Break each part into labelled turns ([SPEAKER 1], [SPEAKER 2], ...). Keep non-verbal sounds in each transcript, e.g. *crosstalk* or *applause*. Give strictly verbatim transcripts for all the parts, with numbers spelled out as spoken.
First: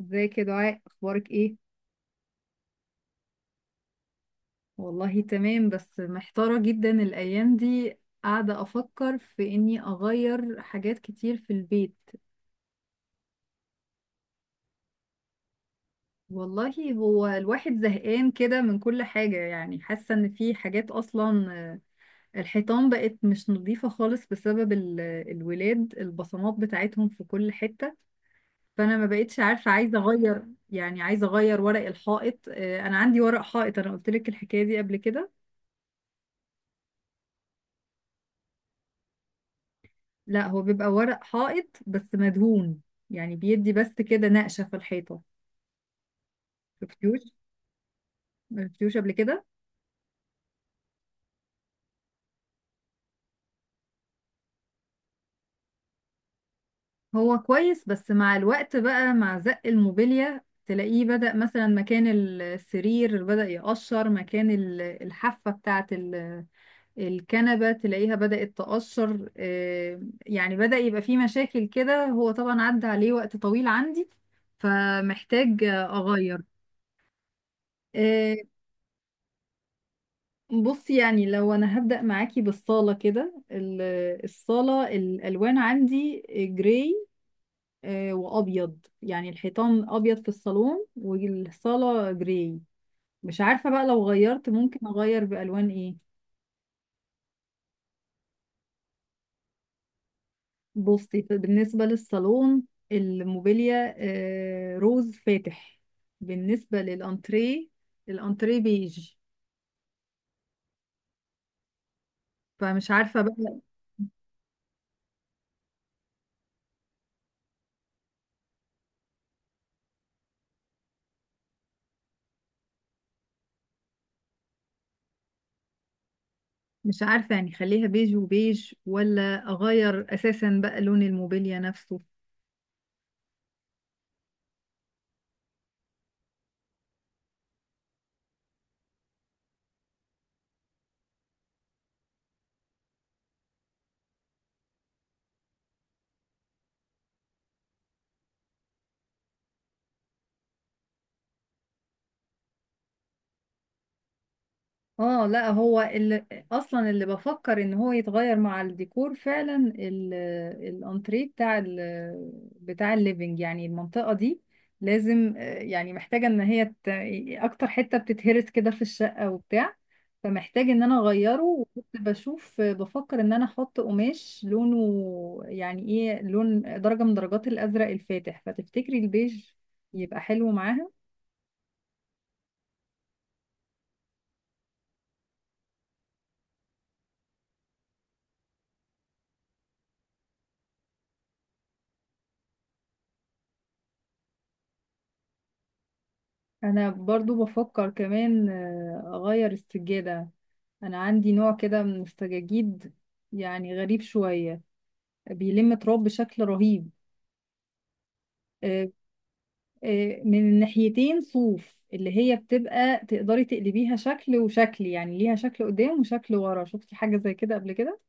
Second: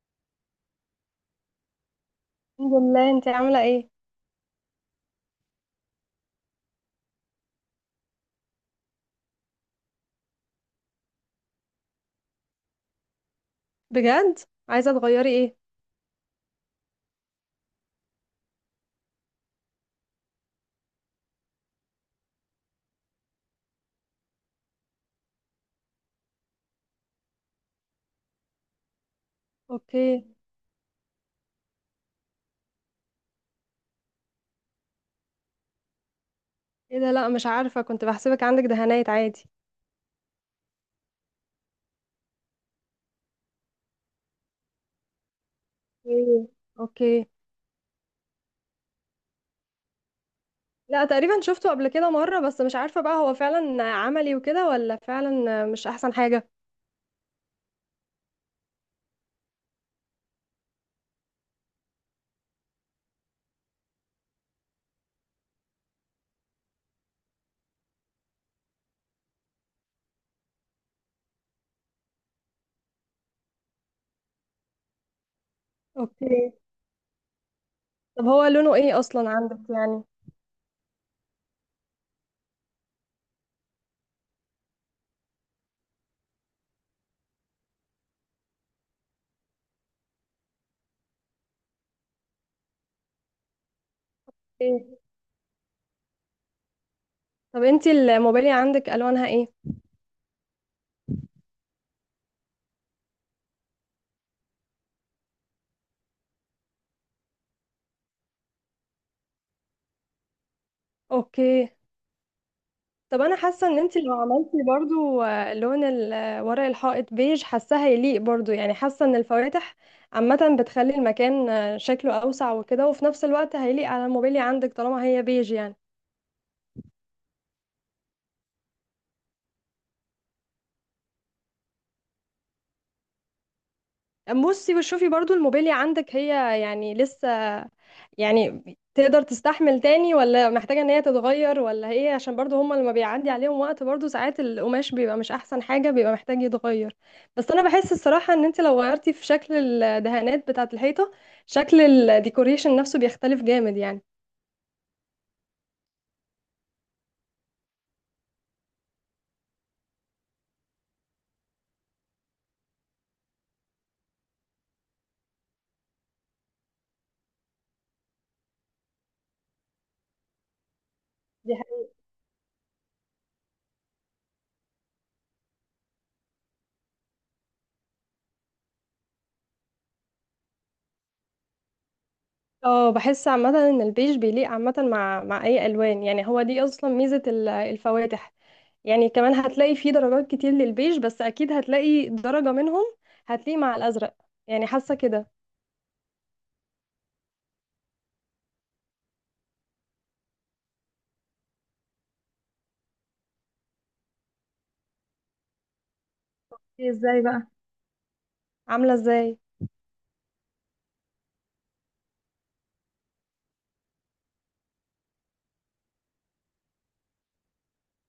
[SPEAKER 1] ازيك يا دعاء؟ اخبارك ايه؟
[SPEAKER 2] الحمد لله، انت عاملة ايه؟
[SPEAKER 1] والله تمام، بس محتارة جدا الايام دي. قاعدة افكر في اني اغير حاجات كتير في البيت.
[SPEAKER 2] بجد؟ عايزة تغيري ايه؟
[SPEAKER 1] والله، هو الواحد زهقان كده من كل حاجة، يعني حاسة ان في حاجات اصلا آه، الحيطان بقت مش نظيفة خالص بسبب ال- الولاد، البصمات بتاعتهم في كل حتة. فانا ما بقتش عارفة عايزة
[SPEAKER 2] اوكي.
[SPEAKER 1] اغير. يعني عايزة اغير ورق الحائط. آه، انا عندي ورق حائط، انا قلت لك الحكاية دي قبل كده.
[SPEAKER 2] ايه ده؟ لا، مش عارفة، كنت بحسبك عندك دهانات عادي.
[SPEAKER 1] لا، هو بيبقى ورق حائط بس مدهون، يعني بيدي بس كده نقشة في الحيطة.
[SPEAKER 2] ايه.
[SPEAKER 1] شفتوش
[SPEAKER 2] اوكي.
[SPEAKER 1] شفتوش قبل كده؟
[SPEAKER 2] لا، تقريبا شفته قبل كده مرة، بس مش عارفة بقى هو فعلا عملي وكده ولا فعلا مش احسن حاجة.
[SPEAKER 1] هو كويس، بس مع الوقت بقى، مع زق الموبيليا تلاقيه بدأ، مثلا مكان السرير بدأ يقشر، مكان ال- الحافة بتاعة ال- الكنبة تلاقيها بدأت تقشر. آه، يعني بدأ يبقى فيه مشاكل كده. هو طبعا عدى عليه وقت طويل عندي، فمحتاج أغير.
[SPEAKER 2] اوكي. طب
[SPEAKER 1] آه،
[SPEAKER 2] هو لونه ايه اصلا عندك يعني؟
[SPEAKER 1] بص، يعني لو انا هبدأ معاكي بالصالة كده، ال- الصالة، الالوان عندي جراي آه، وابيض، يعني الحيطان ابيض في الصالون والصالة جراي. مش عارفة بقى لو غيرت
[SPEAKER 2] ايه.
[SPEAKER 1] ممكن اغير بالوان ايه؟
[SPEAKER 2] طب انت الموبايل عندك الوانها ايه؟
[SPEAKER 1] بصي، بالنسبة للصالون، الموبيليا آه، روز فاتح. بالنسبة للانتريه، الانتريه بيج.
[SPEAKER 2] اوكي.
[SPEAKER 1] فمش عارفة
[SPEAKER 2] طب انا
[SPEAKER 1] بقى.
[SPEAKER 2] حاسه ان انت لو عملتي برضو آه، لون ال- آه، ورق الحائط بيج، حاساه هيليق برضو. يعني حاسه ان الفواتح عامه بتخلي المكان آه، شكله اوسع وكده، وفي نفس الوقت هيليق على الموبيليا عندك طالما هي بيج يعني.
[SPEAKER 1] مش عارفة يعني، خليها بيج وبيج ولا اغير اساسا بقى لون الموبيليا نفسه؟
[SPEAKER 2] بصي وشوفي برضو الموبيليا عندك، هي يعني لسه، يعني تقدر تستحمل تاني ولا محتاجة ان هي تتغير، ولا هي عشان برضو هما لما بيعدي عليهم وقت برضو ساعات القماش بيبقى مش احسن حاجة، بيبقى محتاج يتغير. بس انا بحس الصراحة ان انت لو غيرتي في شكل الدهانات بتاعة الحيطة، شكل الديكوريشن نفسه بيختلف جامد يعني.
[SPEAKER 1] اه، لا، هو اللي اصلا اللي بفكر ان هو يتغير مع الديكور فعلا، ال- الانتريه بتاع ال بتاع الليفينج يعني، المنطقة دي لازم آه، يعني، محتاجة ان هي ت- اكتر حتة بتتهرس كده في الشقة وبتاع. فمحتاج ان انا اغيره،
[SPEAKER 2] دي
[SPEAKER 1] وكنت
[SPEAKER 2] حقيقة.
[SPEAKER 1] بشوف آه، بفكر ان انا احط قماش لونه، يعني ايه، لون درجة من درجات الازرق الفاتح. فتفتكري البيج يبقى حلو معاها؟
[SPEAKER 2] اه، بحس عامة ان البيج بيليق عامة مع مع اي الوان. يعني هو دي اصلا ميزة ال- الفواتح. يعني كمان هتلاقي فيه درجات كتير للبيج، بس اكيد هتلاقي درجة منهم هتلاقي مع الازرق، يعني حاسة كده.
[SPEAKER 1] انا برضو بفكر كمان آه، اغير السجادة. انا عندي نوع كده من السجاجيد، يعني غريب شوية، بيلم تراب بشكل رهيب.
[SPEAKER 2] إيه ازاي بقى؟
[SPEAKER 1] آه،
[SPEAKER 2] عاملة ازاي؟
[SPEAKER 1] آه، من الناحيتين صوف، اللي هي بتبقى تقدري تقلبيها شكل وشكل، يعني ليها شكل قدام وشكل ورا. شفتي حاجة زي كده قبل كده؟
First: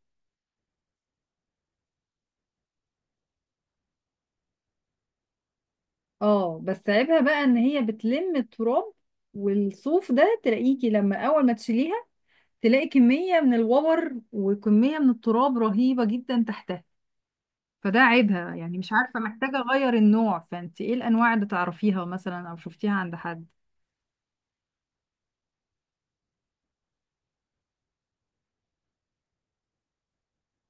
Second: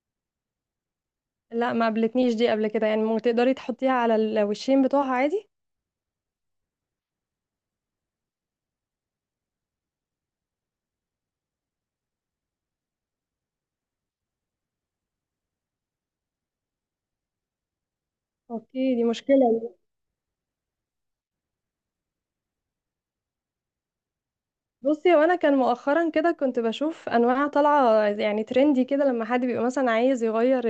[SPEAKER 2] لا، ما قابلتنيش دي قبل كده، يعني ممكن تقدري تحطيها على الوشين بتوعها عادي.
[SPEAKER 1] اه، بس عيبها بقى ان هي بتلم التراب، والصوف ده تلاقيكي لما اول ما تشيليها، تلاقي كمية من الوبر وكمية من التراب رهيبة جدا تحتها. فده عيبها يعني. مش
[SPEAKER 2] اوكي، دي
[SPEAKER 1] عارفة، محتاجة
[SPEAKER 2] مشكلة دي.
[SPEAKER 1] أغير النوع. فأنت إيه الأنواع اللي تعرفيها مثلا أو شفتيها عند حد؟
[SPEAKER 2] بصي، وانا كان مؤخرا كده كنت بشوف انواع طالعة يعني ترندي كده، لما حد بيبقى مثلا عايز يغير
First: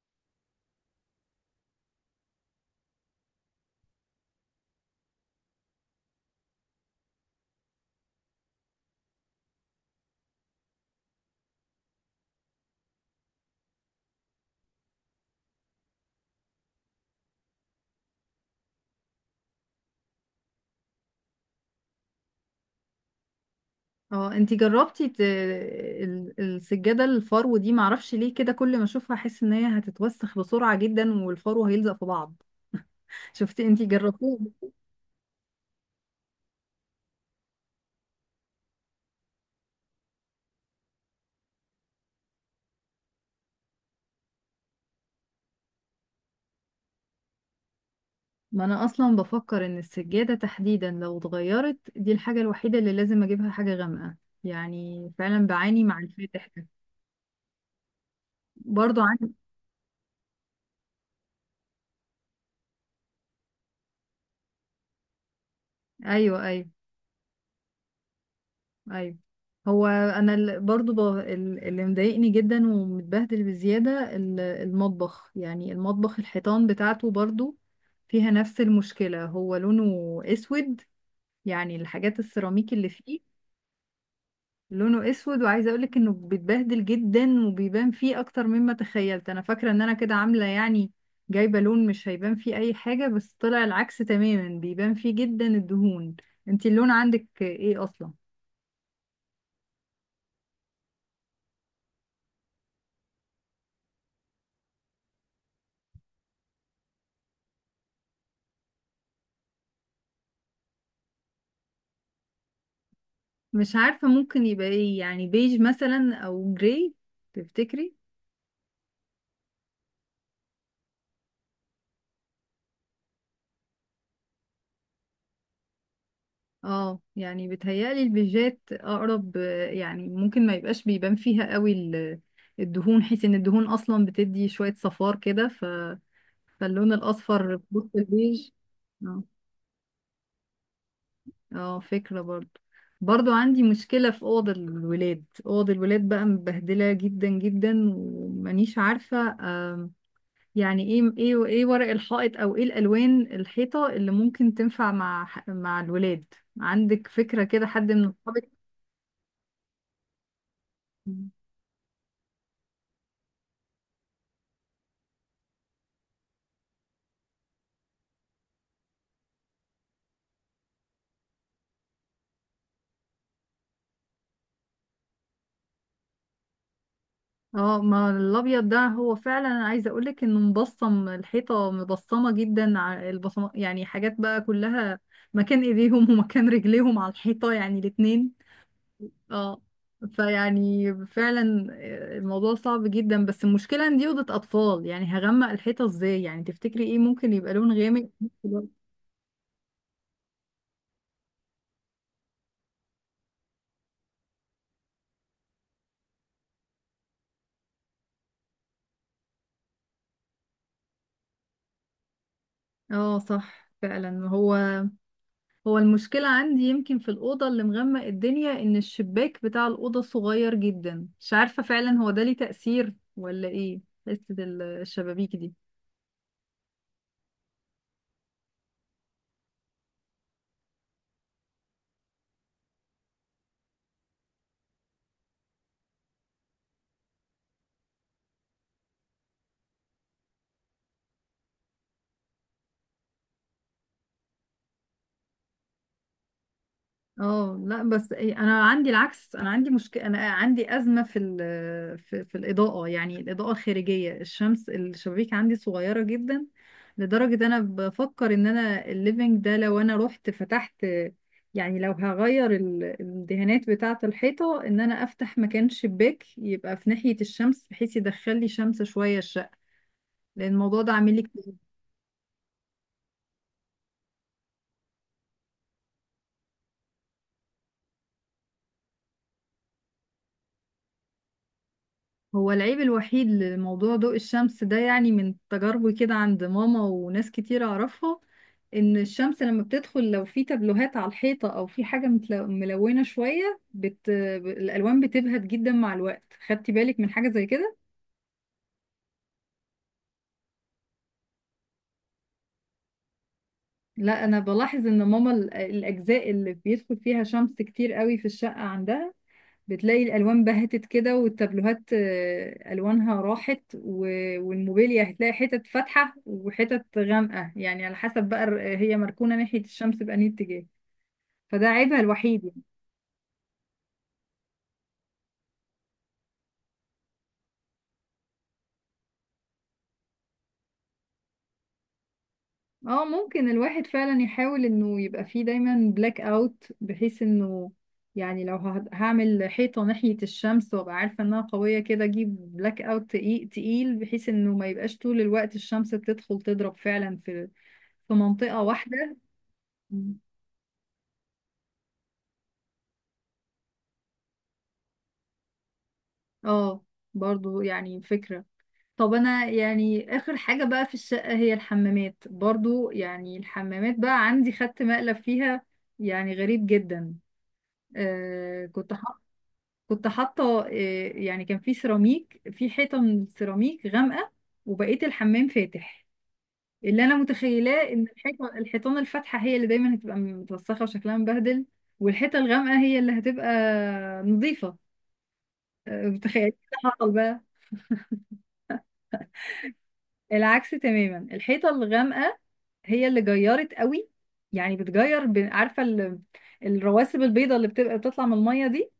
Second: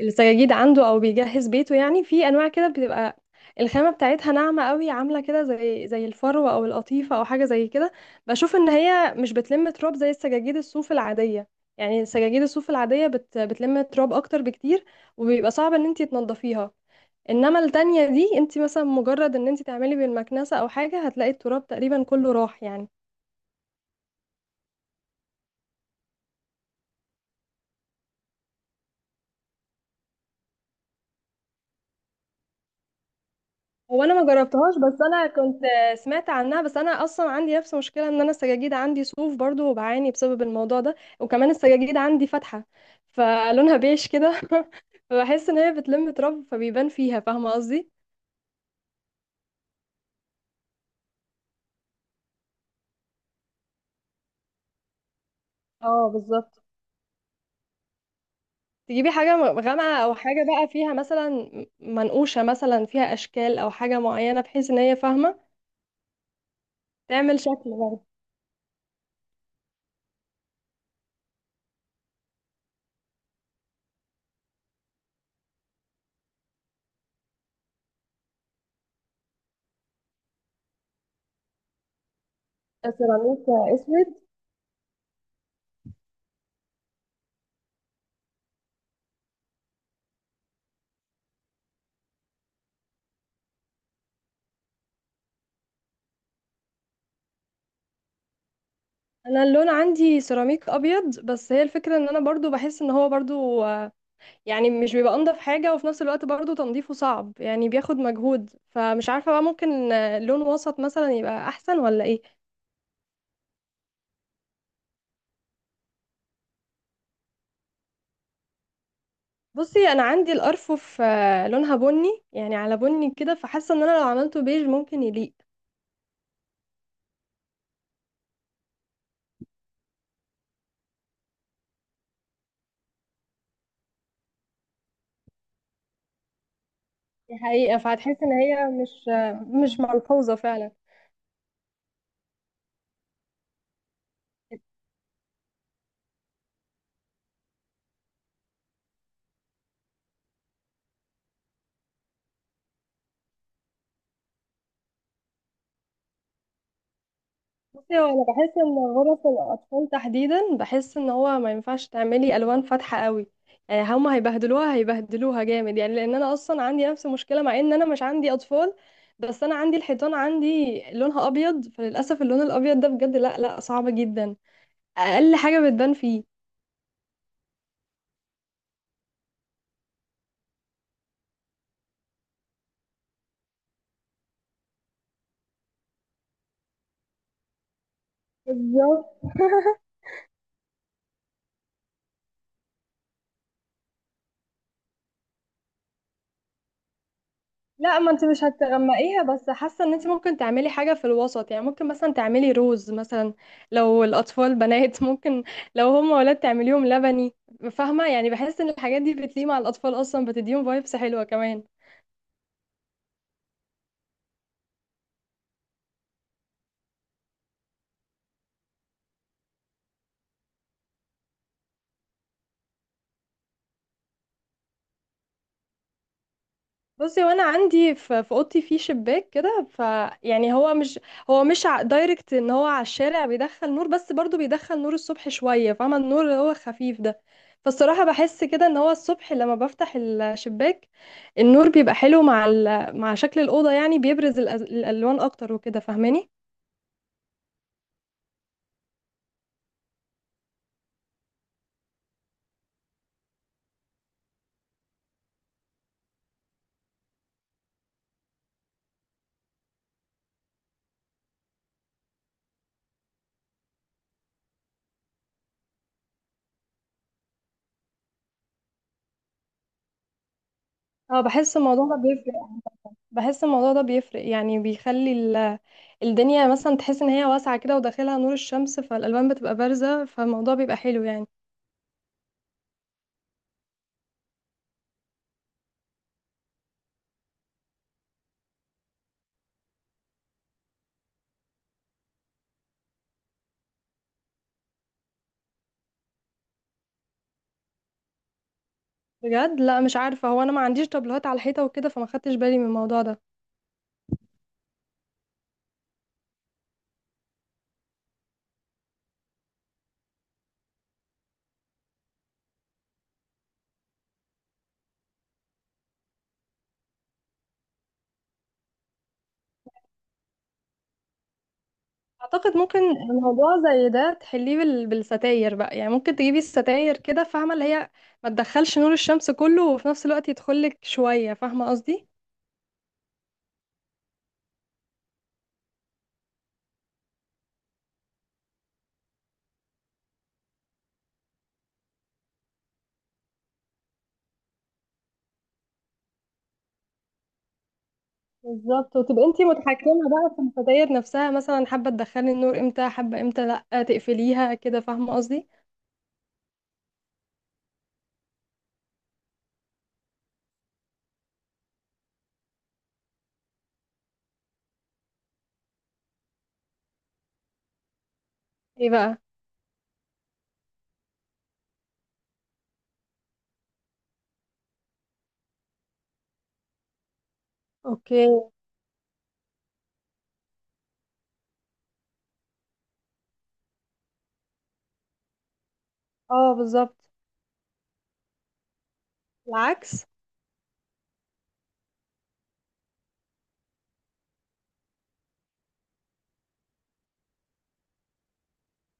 [SPEAKER 2] السجاجيد عنده او بيجهز بيته. يعني في انواع كده بتبقى الخامه بتاعتها ناعمه قوي، عامله كده زي زي الفروه او القطيفه او حاجه زي كده. بشوف ان هي مش بتلم تراب زي السجاجيد الصوف العاديه، يعني سجاجيد الصوف العاديه بت بتلم تراب اكتر بكتير، وبيبقى صعب ان انتي تنضفيها. انما التانية دي، انتي مثلا مجرد ان انتي تعملي بالمكنسه او حاجه هتلاقي التراب تقريبا كله راح يعني.
[SPEAKER 1] اه، انتي جربتي ت... ال- السجادة الفرو دي؟ معرفش ليه كده كل ما اشوفها احس ان هي هتتوسخ بسرعة جدا، والفرو هيلزق في بعض. شفتي، انتي
[SPEAKER 2] هو انا ما
[SPEAKER 1] جربتيها؟
[SPEAKER 2] جربتهاش، بس انا كنت سمعت عنها. بس انا اصلا عندي نفس مشكله ان انا السجاجيد عندي صوف برضو، وبعاني بسبب الموضوع ده. وكمان السجاجيد عندي فاتحه، فلونها بيش كده *laughs* فبحس ان هي بتلم تراب فبيبان فيها، فاهمه قصدي.
[SPEAKER 1] ما انا اصلا بفكر ان السجادة تحديدا لو اتغيرت، دي الحاجة الوحيدة اللي لازم اجيبها حاجة غامقة. يعني فعلا بعاني مع
[SPEAKER 2] اه،
[SPEAKER 1] الفاتح
[SPEAKER 2] بالظبط.
[SPEAKER 1] ده. برضو
[SPEAKER 2] تجيبي حاجه
[SPEAKER 1] عندي.
[SPEAKER 2] غامقه، او حاجه بقى فيها مثلا منقوشه، مثلا فيها اشكال او حاجه معينه بحيث ان هي فاهمه
[SPEAKER 1] ايوه، ايوه،
[SPEAKER 2] تعمل شكل برضه.
[SPEAKER 1] ايوه. هو انا ال- برضو ب- ال- اللي مضايقني جدا ومتبهدل بزياده ال- المطبخ، يعني المطبخ الحيطان بتاعته برضو فيها نفس المشكله. هو لونه اسود، يعني الحاجات السيراميك اللي فيه
[SPEAKER 2] سيراميك؟ اسود؟
[SPEAKER 1] لونه اسود، وعايزه اقولك انه بيتبهدل جدا وبيبان فيه اكتر مما تخيلت. انا فاكره ان انا كده عامله يعني، جايبه لون مش هيبان فيه اي حاجه، بس طلع العكس تماما، بيبان فيه جدا الدهون. انتي اللون عندك ايه اصلا؟
[SPEAKER 2] انا اللون عندي سيراميك ابيض، بس هي الفكره ان انا برضو بحس ان هو برضو يعني مش بيبقى انضف حاجة، وفي نفس الوقت برضو تنظيفه صعب يعني بياخد مجهود. فمش عارفة بقى، ممكن آه، لون وسط مثلا يبقى احسن ولا ايه؟
[SPEAKER 1] مش عارفة ممكن يبقى ايه، يعني بيج مثلا او جراي. تفتكري؟
[SPEAKER 2] بصي، انا عندي الارفف آه، لونها بني، يعني على بني كده، فحاسة ان انا لو عملته بيج ممكن يليق.
[SPEAKER 1] اه، يعني بتهيألي البيجات اقرب آه، يعني ممكن ما يبقاش بيبان فيها قوي ال- الدهون، حيث ان الدهون اصلا بتدي شوية صفار كده ف... فاللون
[SPEAKER 2] دي
[SPEAKER 1] الاصفر في
[SPEAKER 2] حقيقة،
[SPEAKER 1] وسط
[SPEAKER 2] فهتحس ان
[SPEAKER 1] البيج.
[SPEAKER 2] هي مش
[SPEAKER 1] اه،
[SPEAKER 2] آه، مش ملحوظة فعلا.
[SPEAKER 1] اه، فكرة برضو. برضو عندي مشكلة في أوض الولاد أوض الولاد بقى، مبهدلة جدا جدا، ومانيش عارفة يعني ايه ايه ايه ورق الحائط او ايه الالوان الحيطه اللي ممكن تنفع مع ح- مع الولاد. عندك فكره كده، حد
[SPEAKER 2] بصي،
[SPEAKER 1] من
[SPEAKER 2] هو انا
[SPEAKER 1] اصحابك؟
[SPEAKER 2] بحس ان غرف الاطفال تحديدا، بحس ان هو ما ينفعش تعملي الوان فاتحه قوي، يعني هما هيبهدلوها هيبهدلوها جامد يعني. لان انا اصلا عندي نفس المشكله، مع ان انا مش عندي اطفال، بس انا عندي الحيطان عندي لونها ابيض، فللاسف اللون الابيض ده بجد لا لا، صعب جدا. اقل حاجه بتبان فيه.
[SPEAKER 1] اه، ما الابيض ده هو فعلا، انا عايزه اقولك انه مبصم. الحيطه مبصمه جدا، ع- البصمه يعني حاجات بقى كلها مكان ايديهم *laughs* ومكان رجليهم على الحيطه، يعني الاتنين.
[SPEAKER 2] بالظبط
[SPEAKER 1] اه.
[SPEAKER 2] *laughs*
[SPEAKER 1] فيعني فعلا آه، الموضوع صعب جدا، بس المشكله ان دي اوضه اطفال، يعني هغمق الحيطه ازاي يعني؟ تفتكري ايه ممكن يبقى لون
[SPEAKER 2] لا،
[SPEAKER 1] غامق؟
[SPEAKER 2] ما انت مش هتغمقيها، بس حاسه ان انت ممكن تعملي حاجه في الوسط، يعني ممكن مثلا تعملي روز مثلا لو الاطفال بنات *laughs* ممكن لو هم ولاد تعمليهم لبني، فاهمه؟ يعني بحس ان الحاجات دي بتليق مع الاطفال اصلا، بتديهم فايبس حلوه كمان.
[SPEAKER 1] اه، صح فعلا. هو هو المشكلة عندي يمكن في الأوضة اللي مغمق الدنيا، إن الشباك بتاع الأوضة صغير جدا. مش عارفة فعلا هو ده ليه تأثير ولا إيه، حتة ال- الشبابيك دي؟
[SPEAKER 2] بصي، وانا عندي في في اوضتي في شباك كده، فيعني هو مش هو مش ع- دايركت ان هو على الشارع بيدخل نور، بس برضو بيدخل نور الصبح شويه، فاهمه النور اللي هو خفيف ده. فالصراحه بحس كده ان هو الصبح لما بفتح الشباك النور بيبقى حلو مع ال... مع شكل الاوضه، يعني بيبرز الأز... الالوان اكتر وكده، فاهماني؟
[SPEAKER 1] اه، لا بس إيه، انا عندي العكس، انا عندي مشكله، انا عندي ازمه في ال في, في الاضاءه، يعني الاضاءه الخارجيه الشمس. الشبابيك عندي صغيره جدا، لدرجه انا بفكر ان انا الليفينج ده لو انا رحت فتحت، يعني لو هغير ال- الدهانات بتاعه الحيطه، ان انا افتح مكان شباك يبقى في ناحيه الشمس، بحيث يدخل لي شمس شويه الشقه، لان الموضوع ده عامل
[SPEAKER 2] اه،
[SPEAKER 1] لي.
[SPEAKER 2] بحس الموضوع ده بيفرق. بحس الموضوع ده بيفرق يعني بيخلي ال... الدنيا مثلا تحس ان هي واسعه كده، وداخلها نور الشمس، فالالوان بتبقى بارزه، فالموضوع بيبقى حلو يعني.
[SPEAKER 1] هو العيب الوحيد لموضوع ضوء الشمس ده، يعني من تجاربي كده عند ماما وناس كتير أعرفها، إن الشمس لما بتدخل، لو في تابلوهات على الحيطة أو في حاجة متل- ملونة شوية بت... ب- الألوان بتبهت جدا مع الوقت. خدتي بالك من حاجة زي كده؟
[SPEAKER 2] بجد؟ لا، مش عارفة، هو أنا ما عنديش طابلوهات على الحيطة وكده، فما خدتش بالي من الموضوع ده.
[SPEAKER 1] لا، أنا بلاحظ إن ماما، ال- الأجزاء اللي بيدخل فيها شمس كتير قوي في الشقة عندها، بتلاقي الالوان بهتت كده، والتابلوهات آه، الوانها راحت، و- والموبيليا هتلاقي حتت فاتحه وحتت غامقه، يعني على حسب بقى الر- هي مركونه ناحيه الشمس بأنهي اتجاه. فده عيبها الوحيد
[SPEAKER 2] أعتقد
[SPEAKER 1] يعني.
[SPEAKER 2] ممكن موضوع زي ده تحليه بال... بالستاير بقى، يعني ممكن تجيبي الستاير كده، فاهمة، اللي هي ما تدخلش نور الشمس كله وفي نفس الوقت يدخلك شوية، فاهمة قصدي.
[SPEAKER 1] اه، ممكن الواحد فعلا يحاول انه يبقى فيه دايما بلاك اوت، بحيث انه، يعني لو ه- هعمل حيطه ناحيه الشمس وابقى عارفه انها قويه كده، اجيب بلاك اوت تقيل تقيل، بحيث انه ما يبقاش طول الوقت الشمس بتدخل تضرب فعلا في في منطقه
[SPEAKER 2] بالظبط،
[SPEAKER 1] واحده.
[SPEAKER 2] وتبقى انتي متحكمة بقى في الستاير نفسها، مثلا حابة تدخلي النور امتى، حابة امتى لا تقفليها كده، فاهمة قصدي.
[SPEAKER 1] اه، برضو يعني فكرة. طب انا يعني اخر حاجة بقى في الشقة هي الحمامات. برضو يعني الحمامات بقى عندي خدت مقلب فيها، يعني غريب جدا. آه
[SPEAKER 2] ايه
[SPEAKER 1] كنت
[SPEAKER 2] بقى؟
[SPEAKER 1] حط كنت حاطة آه يعني كان في سيراميك، في حيطة من السيراميك غامقة، وبقيت الحمام فاتح. اللي انا متخيلاه ان
[SPEAKER 2] اوكي.
[SPEAKER 1] الحيطة الحيطان الفاتحة هي اللي دايما هتبقى متوسخة وشكلها مبهدل، والحيطة الغامقة هي اللي هتبقى نظيفة. آه، متخيل إيه
[SPEAKER 2] اه،
[SPEAKER 1] اللي حصل
[SPEAKER 2] بالظبط.
[SPEAKER 1] بقى؟
[SPEAKER 2] العكس.
[SPEAKER 1] العكس تماما. الحيطة الغامقة هي اللي جيرت قوي، يعني بتجير، ب- عارفة ال- الرواسب البيضة اللي بتبقى بتطلع من المية دي.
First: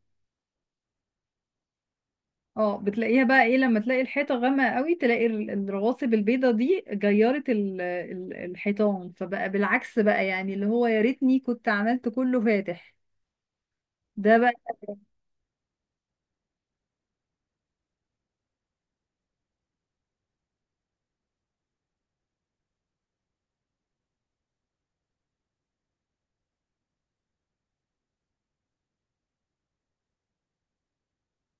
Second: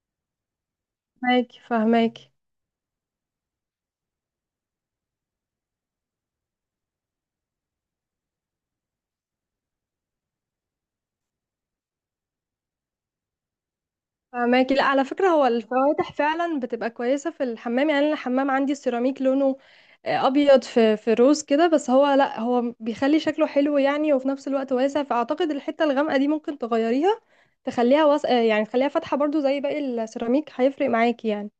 [SPEAKER 2] فاهماكي فاهماكي.
[SPEAKER 1] اه، بتلاقيها بقى ايه، لما تلاقي الحيطة غامقة قوي، تلاقي ال- الرواسب البيضة دي جيرت ال- ال- الحيطان. فبقى بالعكس بقى يعني، اللي هو يا ريتني كنت عملت كله فاتح ده بقى.
[SPEAKER 2] فماكي. لا، على فكرة، هو الفواتح فعلا بتبقى كويسة في الحمام، يعني أنا الحمام عندي السيراميك لونه آه، أبيض في في روز كده، بس هو، لا، هو بيخلي شكله حلو يعني، وفي نفس الوقت واسع. فأعتقد الحتة الغامقة دي ممكن تغيريها، تخليها وس... آه، يعني تخليها فاتحة برضو زي باقي السيراميك، هيفرق معاكي يعني.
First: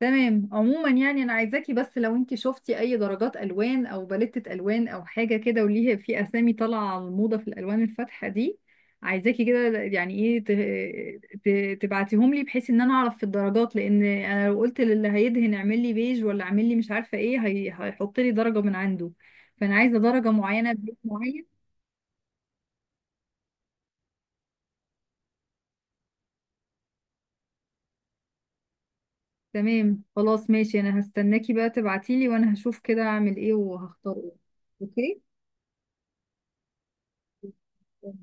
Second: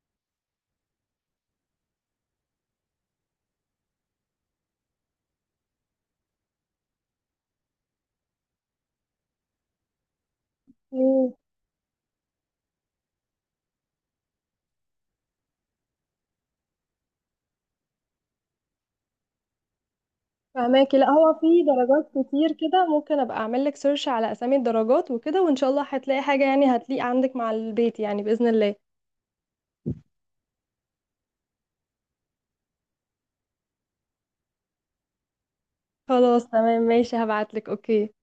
[SPEAKER 1] تمام. عموما يعني انا عايزاكي، بس لو انت شفتي اي درجات الوان او باليتة الوان او حاجه كده وليها في اسامي طالعه على الموضه في الالوان الفاتحه دي، عايزاكي كده يعني ايه،
[SPEAKER 2] مم.
[SPEAKER 1] ت- ت- تبعتيهم لي، بحيث ان انا اعرف في الدرجات. لان انا لو قلت للي هيدهن اعمل لي بيج ولا اعمل لي مش عارفه ايه، هي- هيحط لي درجه من عنده. فانا عايزه درجه معينه، بيج
[SPEAKER 2] فماكي، لا هو
[SPEAKER 1] معين.
[SPEAKER 2] في درجات كتير كده، ممكن أبقى أعمل لك سيرش على أسامي الدرجات وكده، وإن شاء الله هتلاقي حاجة يعني هتليق عندك مع البيت يعني، بإذن الله.
[SPEAKER 1] تمام خلاص، ماشي. انا هستناكي بقى تبعتيلي، وانا هشوف كده اعمل ايه وهختار ايه. اوكي.
[SPEAKER 2] خلاص، تمام ماشي، هبعت لك. أوكي.